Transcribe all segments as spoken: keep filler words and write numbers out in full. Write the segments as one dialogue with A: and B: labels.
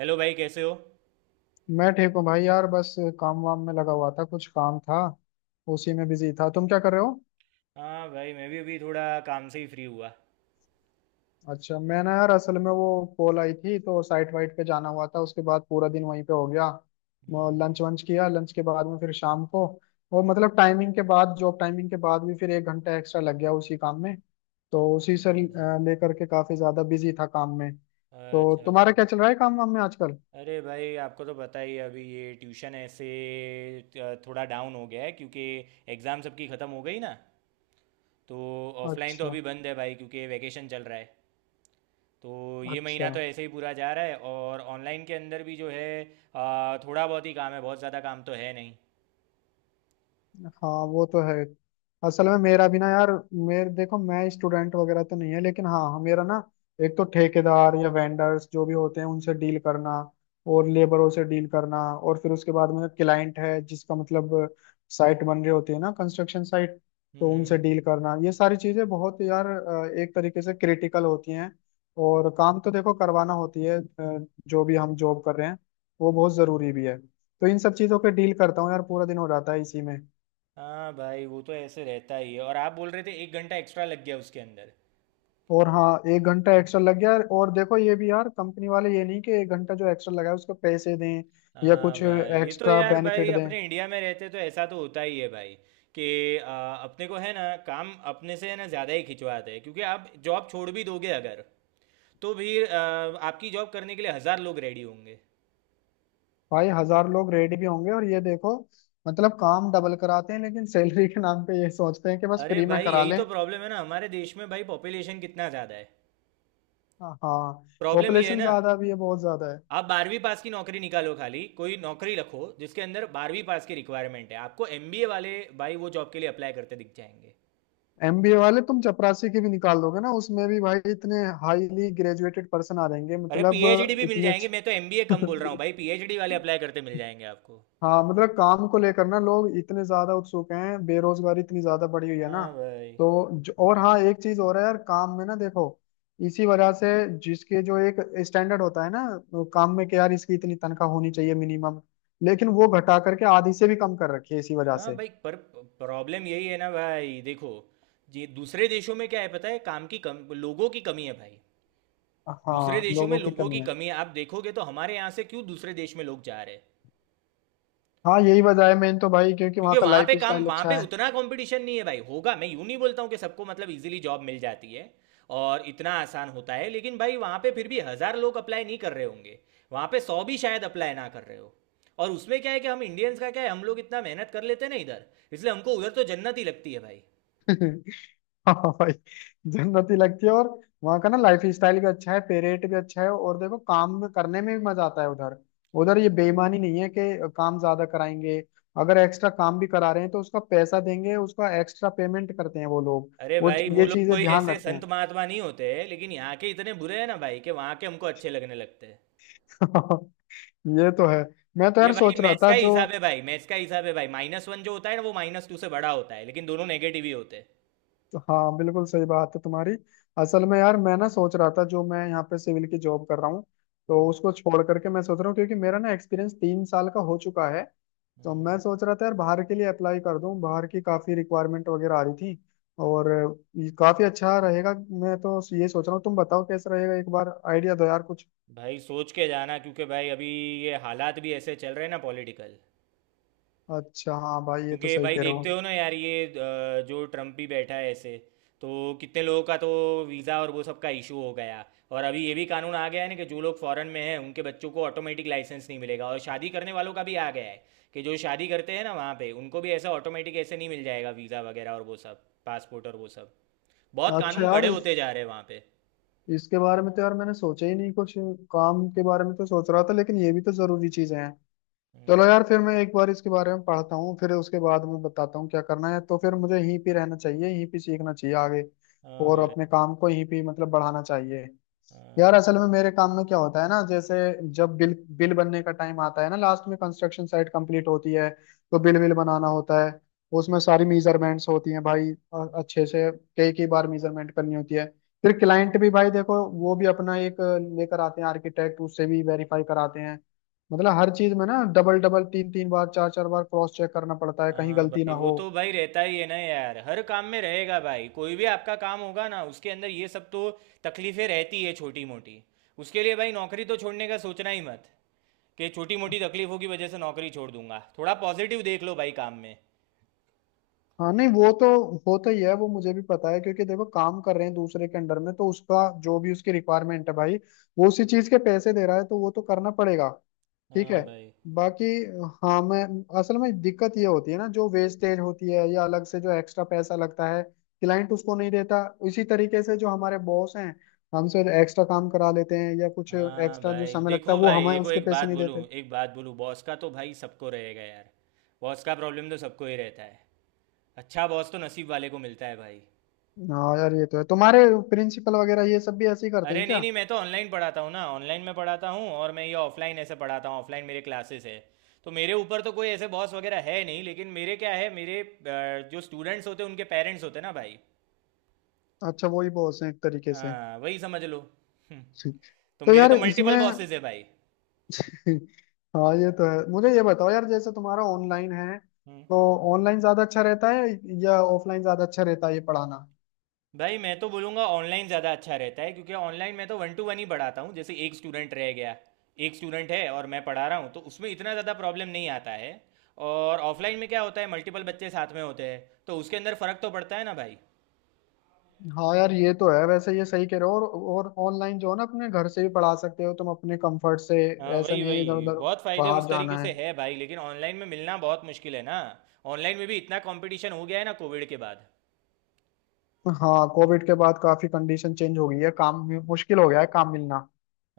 A: Hello भाई, कैसे हो?
B: मैं ठीक हूँ भाई यार। बस काम वाम में लगा हुआ था, कुछ काम था। उसी में बिजी था। तुम क्या कर रहे हो?
A: हाँ भाई, मैं भी अभी थोड़ा काम से ही फ्री हुआ।
B: अच्छा, मैं ना यार असल में वो कॉल आई थी तो साइट वाइट पे जाना हुआ था, उसके बाद पूरा दिन वहीं पे हो गया।
A: हम्म।
B: लंच वंच किया। लंच के बाद में फिर शाम को और मतलब टाइमिंग के बाद, जॉब टाइमिंग के बाद भी फिर एक घंटा एक्स्ट्रा लग गया उसी काम में। तो उसी से अ,
A: अच्छा।
B: लेकर के काफी ज्यादा बिजी था काम में। तो
A: अच्छा
B: तुम्हारा
A: भाई।
B: क्या चल रहा है काम वाम में आजकल?
A: अरे भाई, आपको तो पता ही है अभी ये ट्यूशन ऐसे अ, थोड़ा डाउन हो गया है, क्योंकि एग्ज़ाम सबकी ख़त्म हो गई ना। तो ऑफलाइन तो
B: अच्छा।
A: अभी बंद है भाई, क्योंकि वैकेशन चल रहा है। तो ये महीना
B: अच्छा।
A: तो ऐसे ही पूरा जा रहा है, और ऑनलाइन के अंदर भी जो है अ, थोड़ा बहुत ही काम है, बहुत ज़्यादा काम तो है नहीं।
B: हाँ वो तो है। असल में मेरा भी ना यार, मेरे देखो मैं स्टूडेंट वगैरह तो नहीं है, लेकिन हाँ हाँ, मेरा ना एक तो ठेकेदार या वेंडर्स जो भी होते हैं उनसे डील करना, और लेबरों से डील करना, और फिर उसके बाद में क्लाइंट है जिसका मतलब साइट बन रही होती है ना, कंस्ट्रक्शन साइट। तो
A: हम्म
B: उनसे
A: हम्म।
B: डील करना, ये सारी चीजें बहुत यार अ, एक तरीके से क्रिटिकल होती हैं। और काम तो देखो करवाना होती है, अ, जो भी हम जॉब कर रहे हैं वो बहुत जरूरी भी है, तो इन सब चीजों पे डील करता हूँ यार, पूरा दिन हो जाता है इसी में।
A: हाँ भाई, वो तो ऐसे रहता ही है। और आप बोल रहे थे एक घंटा एक्स्ट्रा लग गया उसके अंदर।
B: और हाँ, एक घंटा एक्स्ट्रा लग गया। और देखो ये भी यार कंपनी वाले, ये नहीं कि एक घंटा जो एक्स्ट्रा लगा है उसको पैसे दें या
A: हाँ
B: कुछ
A: भाई, ये तो
B: एक्स्ट्रा
A: यार भाई
B: बेनिफिट दें।
A: अपने इंडिया में रहते तो ऐसा तो होता ही है भाई, कि आ, अपने को है ना, काम अपने से है ना ज़्यादा ही खिंचवाते हैं, क्योंकि आप जॉब छोड़ भी दोगे अगर, तो फिर आ, आपकी जॉब करने के लिए हज़ार लोग रेडी होंगे।
B: भाई हजार लोग रेडी भी होंगे, और ये देखो मतलब काम डबल कराते हैं लेकिन सैलरी के नाम पे ये सोचते हैं कि बस
A: अरे
B: फ्री में
A: भाई,
B: करा
A: यही
B: लें।
A: तो प्रॉब्लम है ना हमारे देश में भाई, पॉपुलेशन कितना ज़्यादा है।
B: हाँ।
A: प्रॉब्लम ये है
B: पॉपुलेशन
A: ना।
B: ज्यादा भी है, बहुत ज्यादा है।
A: आप बारहवीं पास की नौकरी निकालो, खाली कोई नौकरी रखो जिसके अंदर बारहवीं पास की रिक्वायरमेंट है, आपको एम बी ए वाले भाई वो जॉब के लिए अप्लाई करते दिख जाएंगे।
B: एमबीए वाले तुम चपरासी की भी निकाल दोगे ना, उसमें भी भाई इतने हाईली ग्रेजुएटेड पर्सन आ जाएंगे,
A: अरे
B: मतलब
A: पी एच डी भी मिल
B: इतनी
A: जाएंगे। मैं तो एम बी ए
B: अच्छी
A: कम बोल रहा हूँ भाई, पी एच डी वाले अप्लाई करते मिल जाएंगे आपको।
B: हाँ, मतलब काम को लेकर ना लोग इतने ज्यादा उत्सुक हैं, बेरोजगारी इतनी ज्यादा बढ़ी हुई है ना।
A: हाँ भाई।
B: तो जो, और हाँ एक चीज और है यार, काम में ना देखो इसी वजह से जिसके जो एक स्टैंडर्ड होता है ना, तो काम में कि यार इसकी इतनी तनख्वाह होनी चाहिए मिनिमम, लेकिन वो घटा करके आधी से भी कम कर रखी है इसी वजह
A: हाँ
B: से।
A: भाई, पर प्रॉब्लम यही है ना भाई, देखो जी, दूसरे देशों में क्या है पता है? काम की कम, लोगों की कमी है भाई। दूसरे
B: हाँ
A: देशों में
B: लोगों की
A: लोगों की
B: कमी है।
A: कमी है। आप देखोगे तो हमारे यहाँ से क्यों दूसरे देश में लोग जा रहे हैं।
B: हाँ यही वजह है मेन तो भाई, क्योंकि
A: क्योंकि
B: वहाँ का
A: वहां
B: लाइफ
A: पे काम,
B: स्टाइल
A: वहां पे
B: अच्छा है।
A: उतना कंपटीशन नहीं है भाई। होगा, मैं यूं नहीं बोलता हूँ कि सबको मतलब इजीली जॉब मिल जाती है और इतना आसान होता है, लेकिन भाई वहां पे फिर भी हजार लोग अप्लाई नहीं कर रहे होंगे। वहां पे सौ भी शायद अप्लाई ना कर रहे हो। और उसमें क्या है कि हम इंडियंस का क्या है, हम लोग इतना मेहनत कर लेते हैं ना इधर। इसलिए हमको उधर तो जन्नत ही लगती है भाई।
B: हाँ भाई, जन्नत ही लगती है, और वहाँ का ना लाइफ स्टाइल भी अच्छा है, पे रेट भी अच्छा है, और देखो काम में करने में भी मजा आता है उधर। उधर ये बेईमानी नहीं है कि काम ज्यादा कराएंगे, अगर एक्स्ट्रा काम भी करा रहे हैं तो उसका पैसा देंगे, उसका एक्स्ट्रा पेमेंट करते हैं वो लोग।
A: अरे
B: वो
A: भाई, वो
B: ये
A: लोग
B: चीजें
A: कोई
B: ध्यान
A: ऐसे
B: रखते
A: संत
B: हैं।
A: महात्मा नहीं होते हैं, लेकिन यहाँ के इतने बुरे हैं ना भाई, कि वहाँ के हमको अच्छे लगने लगते हैं।
B: ये तो है। मैं तो
A: ये
B: यार
A: भाई
B: सोच रहा
A: मैथ्स
B: था,
A: का ही
B: जो
A: हिसाब है भाई, मैथ्स का हिसाब है भाई। माइनस वन जो होता है ना, वो माइनस टू से बड़ा होता है, लेकिन दोनों नेगेटिव ही होते हैं।
B: तो हाँ बिल्कुल सही बात है तुम्हारी। असल में यार मैं ना सोच रहा था, जो मैं यहाँ पे सिविल की जॉब कर रहा हूँ
A: हम्म।
B: तो उसको छोड़ करके मैं सोच रहा हूँ, क्योंकि मेरा ना एक्सपीरियंस तीन साल का हो चुका है। तो मैं सोच रहा था यार बाहर के लिए अप्लाई कर दूं, बाहर की काफी रिक्वायरमेंट वगैरह आ रही थी, और ये काफी अच्छा रहेगा। मैं तो ये सोच रहा हूँ, तुम बताओ कैसा रहेगा, एक बार आइडिया दो यार कुछ।
A: भाई सोच के जाना, क्योंकि भाई अभी ये हालात भी ऐसे चल रहे हैं ना, पॉलिटिकल।
B: अच्छा। हाँ भाई ये तो
A: क्योंकि
B: सही
A: भाई
B: कह रहे
A: देखते
B: हो।
A: हो ना यार ये अ, जो ट्रम्प भी बैठा है ऐसे, तो कितने लोगों का तो वीज़ा और वो सब का इशू हो गया। और अभी ये भी कानून आ गया है ना कि जो लोग फॉरेन में हैं, उनके बच्चों को ऑटोमेटिक लाइसेंस नहीं मिलेगा, और शादी करने वालों का भी आ गया है। कि जो शादी करते हैं ना वहाँ पे, उनको भी ऐसा ऑटोमेटिक ऐसे नहीं मिल जाएगा वीज़ा वगैरह और वो सब, पासपोर्ट और वो सब। बहुत
B: अच्छा
A: कानून
B: यार
A: कड़े
B: इस,
A: होते जा रहे हैं वहाँ पे।
B: इसके बारे में तो यार मैंने सोचा ही नहीं कुछ। काम के बारे में तो सोच रहा था, लेकिन ये भी तो जरूरी चीजें हैं।
A: हम्म।
B: चलो यार, फिर मैं एक बार इसके बारे में पढ़ता हूँ, फिर उसके बाद मैं बताता हूँ क्या करना है। तो फिर मुझे यहीं पे रहना चाहिए, यहीं पे सीखना चाहिए आगे,
A: हाँ
B: और
A: भाई।
B: अपने काम को यहीं पे मतलब बढ़ाना चाहिए।
A: हाँ
B: यार असल में
A: भाई।
B: मेरे काम में क्या होता है ना, जैसे जब बिल बिल बनने का टाइम आता है ना, लास्ट में कंस्ट्रक्शन साइट कंप्लीट होती है तो बिल बिल बनाना होता है। उसमें सारी मेजरमेंट्स होती हैं भाई, और अच्छे से कई कई बार मेजरमेंट करनी होती है। फिर क्लाइंट भी भाई देखो वो भी अपना एक लेकर आते हैं आर्किटेक्ट, उससे भी वेरीफाई कराते हैं। मतलब हर चीज में ना डबल डबल, तीन तीन बार, चार चार बार क्रॉस चेक करना पड़ता है कहीं
A: हाँ
B: गलती ना
A: भाई, वो
B: हो।
A: तो भाई रहता ही है ना यार। हर काम में रहेगा भाई, कोई भी आपका काम होगा ना, उसके अंदर ये सब तो तकलीफें रहती है छोटी मोटी। उसके लिए भाई नौकरी तो छोड़ने का सोचना ही मत, कि छोटी मोटी तकलीफों की वजह से नौकरी छोड़ दूंगा। थोड़ा पॉजिटिव देख लो भाई काम में।
B: हाँ नहीं, वो तो होता ही है, वो मुझे भी पता है, क्योंकि देखो काम कर रहे हैं दूसरे के अंडर में, तो उसका जो भी उसकी रिक्वायरमेंट है भाई वो उसी चीज के पैसे दे रहा है, तो वो तो करना पड़ेगा। ठीक
A: हाँ
B: है।
A: भाई।
B: बाकी हाँ, मैं असल में दिक्कत ये होती है ना, जो वेस्टेज होती है या अलग से जो एक्स्ट्रा पैसा लगता है क्लाइंट उसको नहीं देता, इसी तरीके से जो हमारे बॉस हैं हमसे एक्स्ट्रा काम करा लेते हैं या कुछ
A: हाँ
B: एक्स्ट्रा जो
A: भाई,
B: समय लगता है
A: देखो
B: वो
A: भाई
B: हमें
A: देखो,
B: उसके
A: एक
B: पैसे
A: बात
B: नहीं
A: बोलूँ,
B: देते।
A: एक बात बोलूँ, बॉस का तो भाई सबको रहेगा यार। बॉस का प्रॉब्लम तो सबको ही रहता है। अच्छा बॉस तो नसीब वाले को मिलता है भाई।
B: हाँ यार ये तो है। तुम्हारे प्रिंसिपल वगैरह ये सब भी ऐसे ही करते
A: अरे
B: हैं
A: नहीं
B: क्या?
A: नहीं, मैं तो ऑनलाइन पढ़ाता हूँ ना, ऑनलाइन में पढ़ाता हूँ। और मैं ये ऑफलाइन ऐसे पढ़ाता हूँ, ऑफलाइन मेरे क्लासेस है। तो मेरे ऊपर तो कोई ऐसे बॉस वगैरह है नहीं, लेकिन मेरे क्या है, मेरे अ, जो स्टूडेंट्स होते हैं उनके पेरेंट्स होते हैं ना भाई।
B: अच्छा, वही बॉस है एक तरीके से।
A: हाँ वही समझ लो। हम्म। तो
B: तो
A: मेरे
B: यार
A: तो
B: इसमें
A: मल्टीपल बॉसेस है भाई।
B: हाँ ये तो है। मुझे ये बताओ यार, जैसे तुम्हारा ऑनलाइन है,
A: हम्म।
B: तो ऑनलाइन ज्यादा अच्छा रहता है या ऑफलाइन ज्यादा अच्छा रहता है ये पढ़ाना?
A: भाई, मैं तो बोलूँगा ऑनलाइन ज़्यादा अच्छा रहता है, क्योंकि ऑनलाइन मैं तो वन टू वन ही पढ़ाता हूँ, जैसे एक स्टूडेंट रह गया, एक स्टूडेंट है और मैं पढ़ा रहा हूँ, तो उसमें इतना ज़्यादा प्रॉब्लम नहीं आता है। और ऑफलाइन में क्या होता है, मल्टीपल बच्चे साथ में होते हैं, तो उसके अंदर फ़र्क तो पड़ता है ना भाई।
B: हाँ यार ये तो है, वैसे ये सही कह रहे हो। और और ऑनलाइन जो है ना अपने घर से भी पढ़ा सकते हो तुम अपने कंफर्ट से।
A: हाँ,
B: ऐसा
A: वही
B: नहीं है इधर
A: वही
B: उधर
A: बहुत फ़ायदे
B: बाहर
A: उस तरीके
B: जाना है।
A: से है भाई, लेकिन ऑनलाइन में मिलना बहुत मुश्किल है ना। ऑनलाइन में भी इतना कंपटीशन हो गया है ना कोविड के बाद।
B: हाँ, कोविड के बाद काफी कंडीशन चेंज हो गई है, काम भी मुश्किल हो गया है, काम मिलना।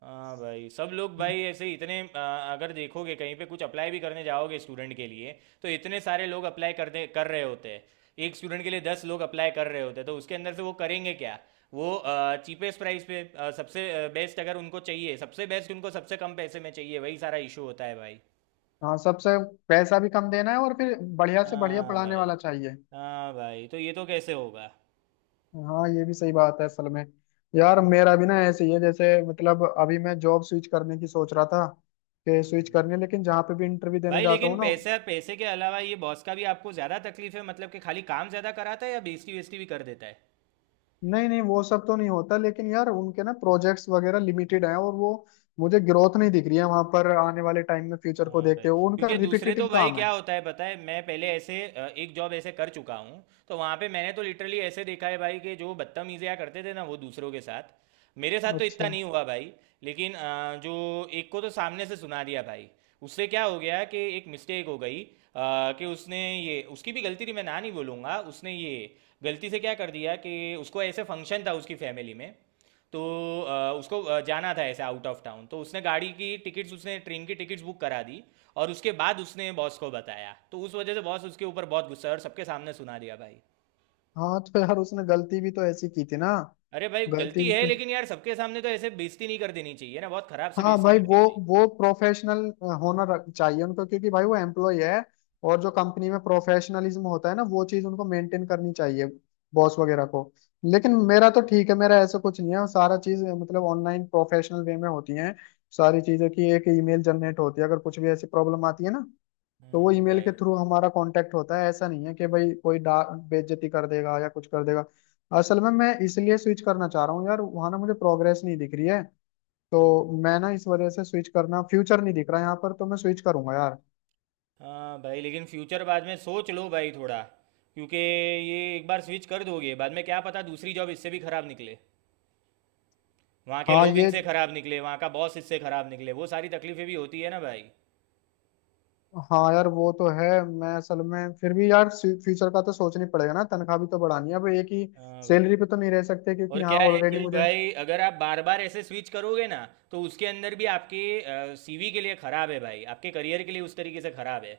A: हाँ भाई, सब लोग भाई ऐसे ही इतने आ, अगर देखोगे कहीं पे कुछ अप्लाई भी करने जाओगे स्टूडेंट के लिए, तो इतने सारे लोग अप्लाई कर दे कर रहे होते हैं। एक स्टूडेंट के लिए दस लोग अप्लाई कर रहे होते हैं, तो उसके अंदर से वो करेंगे क्या? वो चीपेस्ट प्राइस पे आ, सबसे बेस्ट अगर उनको चाहिए, सबसे बेस्ट उनको सबसे कम पैसे में चाहिए, वही सारा इशू होता है भाई।
B: हाँ, सबसे पैसा भी कम देना है और फिर बढ़िया से बढ़िया
A: हाँ
B: पढ़ाने
A: भाई।
B: वाला चाहिए।
A: हाँ भाई, तो ये तो कैसे होगा?
B: हाँ, ये भी सही बात है। असल में यार मेरा भी ना ऐसे ही है, जैसे मतलब अभी मैं जॉब स्विच करने की सोच रहा था, कि स्विच करने, लेकिन जहाँ पे भी इंटरव्यू देने
A: भाई,
B: जाता
A: लेकिन
B: हूँ ना।
A: पैसा पैसे के अलावा ये बॉस का भी आपको ज़्यादा तकलीफ है, मतलब कि खाली काम ज़्यादा कराता है, या बेइज्जती वेस्टी भी कर देता है।
B: नहीं नहीं, वो सब तो नहीं होता, लेकिन यार उनके ना प्रोजेक्ट्स वगैरह लिमिटेड हैं और वो मुझे ग्रोथ नहीं दिख रही है वहां पर आने वाले टाइम में, फ्यूचर को
A: हाँ भाई।
B: देखते हुए उनका
A: क्योंकि दूसरे
B: रिपीटेटिव
A: तो भाई
B: काम है।
A: क्या होता है पता है, मैं पहले ऐसे अ, एक जॉब ऐसे कर चुका हूँ, तो वहाँ पे मैंने तो लिटरली ऐसे देखा है भाई, कि जो बदतमीजियाँ करते थे ना वो दूसरों के साथ। मेरे साथ तो इतना
B: अच्छा।
A: नहीं हुआ भाई। लेकिन अ, जो एक को तो सामने से सुना दिया भाई। उससे क्या हो गया कि एक मिस्टेक हो गई अ, कि उसने ये, उसकी भी गलती थी मैं ना नहीं बोलूँगा, उसने ये गलती से क्या कर दिया कि उसको ऐसे फंक्शन था उसकी फैमिली में। तो अ, उसको अ, जाना था ऐसे आउट ऑफ टाउन, तो उसने गाड़ी की टिकट्स उसने ट्रेन की टिकट्स बुक करा दी। और उसके बाद उसने बॉस को बताया, तो उस वजह से बॉस उसके ऊपर बहुत गुस्सा है और सबके सामने सुना दिया भाई।
B: हाँ तो यार उसने गलती भी तो ऐसी की थी ना,
A: अरे भाई
B: गलती
A: गलती
B: भी
A: है,
B: तो।
A: लेकिन यार सबके सामने तो ऐसे बेइज्जती नहीं कर देनी चाहिए ना, बहुत खराब से
B: हाँ
A: बेइज्जती
B: भाई,
A: कर
B: वो
A: दी भाई।
B: वो प्रोफेशनल होना रख- चाहिए उनको, क्योंकि भाई वो एम्प्लॉय है, और जो कंपनी में प्रोफेशनलिज्म होता है ना वो चीज उनको मेंटेन करनी चाहिए, बॉस वगैरह को। लेकिन मेरा तो
A: हाँ।
B: ठीक है, मेरा ऐसा कुछ नहीं है, सारा चीज मतलब ऑनलाइन प्रोफेशनल वे में होती है सारी चीजें, कि एक ईमेल जनरेट होती है अगर कुछ भी ऐसी प्रॉब्लम आती है ना। तो वो
A: हम्म।
B: ईमेल के
A: भाई।
B: थ्रू हमारा कांटेक्ट होता है, ऐसा नहीं है कि भाई कोई डा बेइज्जती कर देगा या कुछ कर देगा। असल में मैं इसलिए स्विच करना चाह रहा हूँ यार, वहां ना मुझे प्रोग्रेस नहीं दिख रही है, तो
A: हम्म।
B: मैं ना इस वजह से स्विच करना, फ्यूचर नहीं दिख रहा यहाँ पर, तो मैं स्विच करूंगा यार।
A: हाँ भाई, लेकिन फ्यूचर बाद में सोच लो भाई थोड़ा, क्योंकि ये एक बार स्विच कर दोगे, बाद में क्या पता दूसरी जॉब इससे भी खराब निकले, वहाँ के
B: हाँ
A: लोग
B: ये,
A: इनसे खराब निकले, वहाँ का बॉस इससे खराब निकले, वो सारी तकलीफें भी होती है ना भाई।
B: हाँ यार वो तो है। मैं असल में फिर भी यार फ्यूचर का तो सोचना ही पड़ेगा ना, तनख्वाह भी तो बढ़ानी है, अब एक ही
A: हाँ भाई।
B: सैलरी पे तो नहीं रह सकते, क्योंकि
A: और
B: यहाँ
A: क्या है
B: ऑलरेडी
A: कि
B: मुझे
A: भाई अगर आप बार बार ऐसे स्विच करोगे ना, तो उसके अंदर भी आपके सी वी के लिए खराब है भाई, आपके करियर के लिए उस तरीके से खराब है।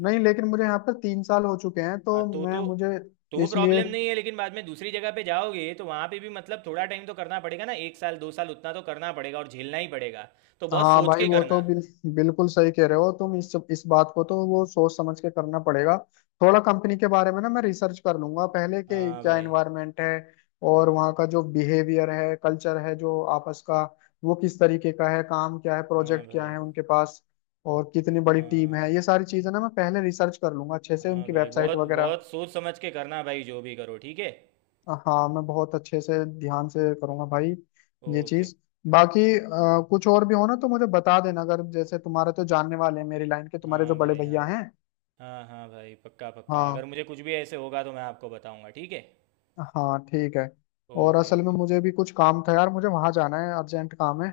B: नहीं। लेकिन मुझे यहाँ पर तीन साल हो चुके हैं, तो
A: हाँ, तो
B: मैं
A: तो
B: मुझे
A: तो
B: इसलिए।
A: प्रॉब्लम नहीं है, लेकिन बाद में दूसरी जगह पे जाओगे तो वहाँ पे भी मतलब थोड़ा टाइम तो करना पड़ेगा ना, एक साल दो साल उतना तो करना पड़ेगा और झेलना ही पड़ेगा। तो बहुत
B: हाँ
A: सोच
B: भाई
A: के
B: वो तो
A: करना।
B: बिल, बिल्कुल सही कह रहे हो तुम, इस इस बात को तो वो सोच समझ के करना पड़ेगा। थोड़ा कंपनी के बारे में ना मैं रिसर्च कर लूंगा पहले, के
A: हाँ
B: क्या
A: भाई।
B: एनवायरनमेंट है और वहाँ का जो बिहेवियर है, कल्चर है, जो आपस का वो किस तरीके का है, काम क्या है,
A: हाँ
B: प्रोजेक्ट क्या
A: भाई।
B: है उनके पास, और कितनी बड़ी टीम
A: हाँ।
B: है, ये सारी चीजें ना मैं पहले रिसर्च कर लूंगा अच्छे से,
A: हाँ
B: उनकी
A: भाई,
B: वेबसाइट
A: बहुत
B: वगैरह।
A: बहुत सोच समझ के करना भाई, जो भी करो, ठीक है।
B: हाँ, मैं बहुत अच्छे से ध्यान से करूंगा भाई। ये
A: ओके।
B: चीज बाकी अ, कुछ और भी हो ना तो मुझे बता देना, अगर जैसे तुम्हारे तो जानने वाले हैं मेरी लाइन के, तुम्हारे जो
A: हाँ
B: बड़े
A: भाई।
B: भैया
A: हाँ
B: हैं।
A: हाँ। हाँ भाई, पक्का पक्का, अगर
B: हाँ।
A: मुझे कुछ भी ऐसे होगा तो मैं आपको बताऊंगा, ठीक है।
B: हाँ ठीक है। और
A: ओके
B: असल में
A: ओके।
B: मुझे भी कुछ काम था यार, मुझे वहां जाना है, अर्जेंट काम है।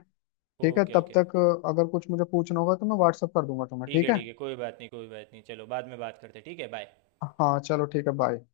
B: ठीक है
A: ओके
B: तब
A: ओके।
B: तक अ, अगर कुछ मुझे पूछना होगा तो मैं व्हाट्सअप कर दूंगा तुम्हें,
A: ठीक है
B: ठीक है।
A: ठीक है, कोई बात नहीं कोई बात नहीं, चलो बाद में बात करते हैं, ठीक है, बाय।
B: हाँ चलो ठीक है, बाय।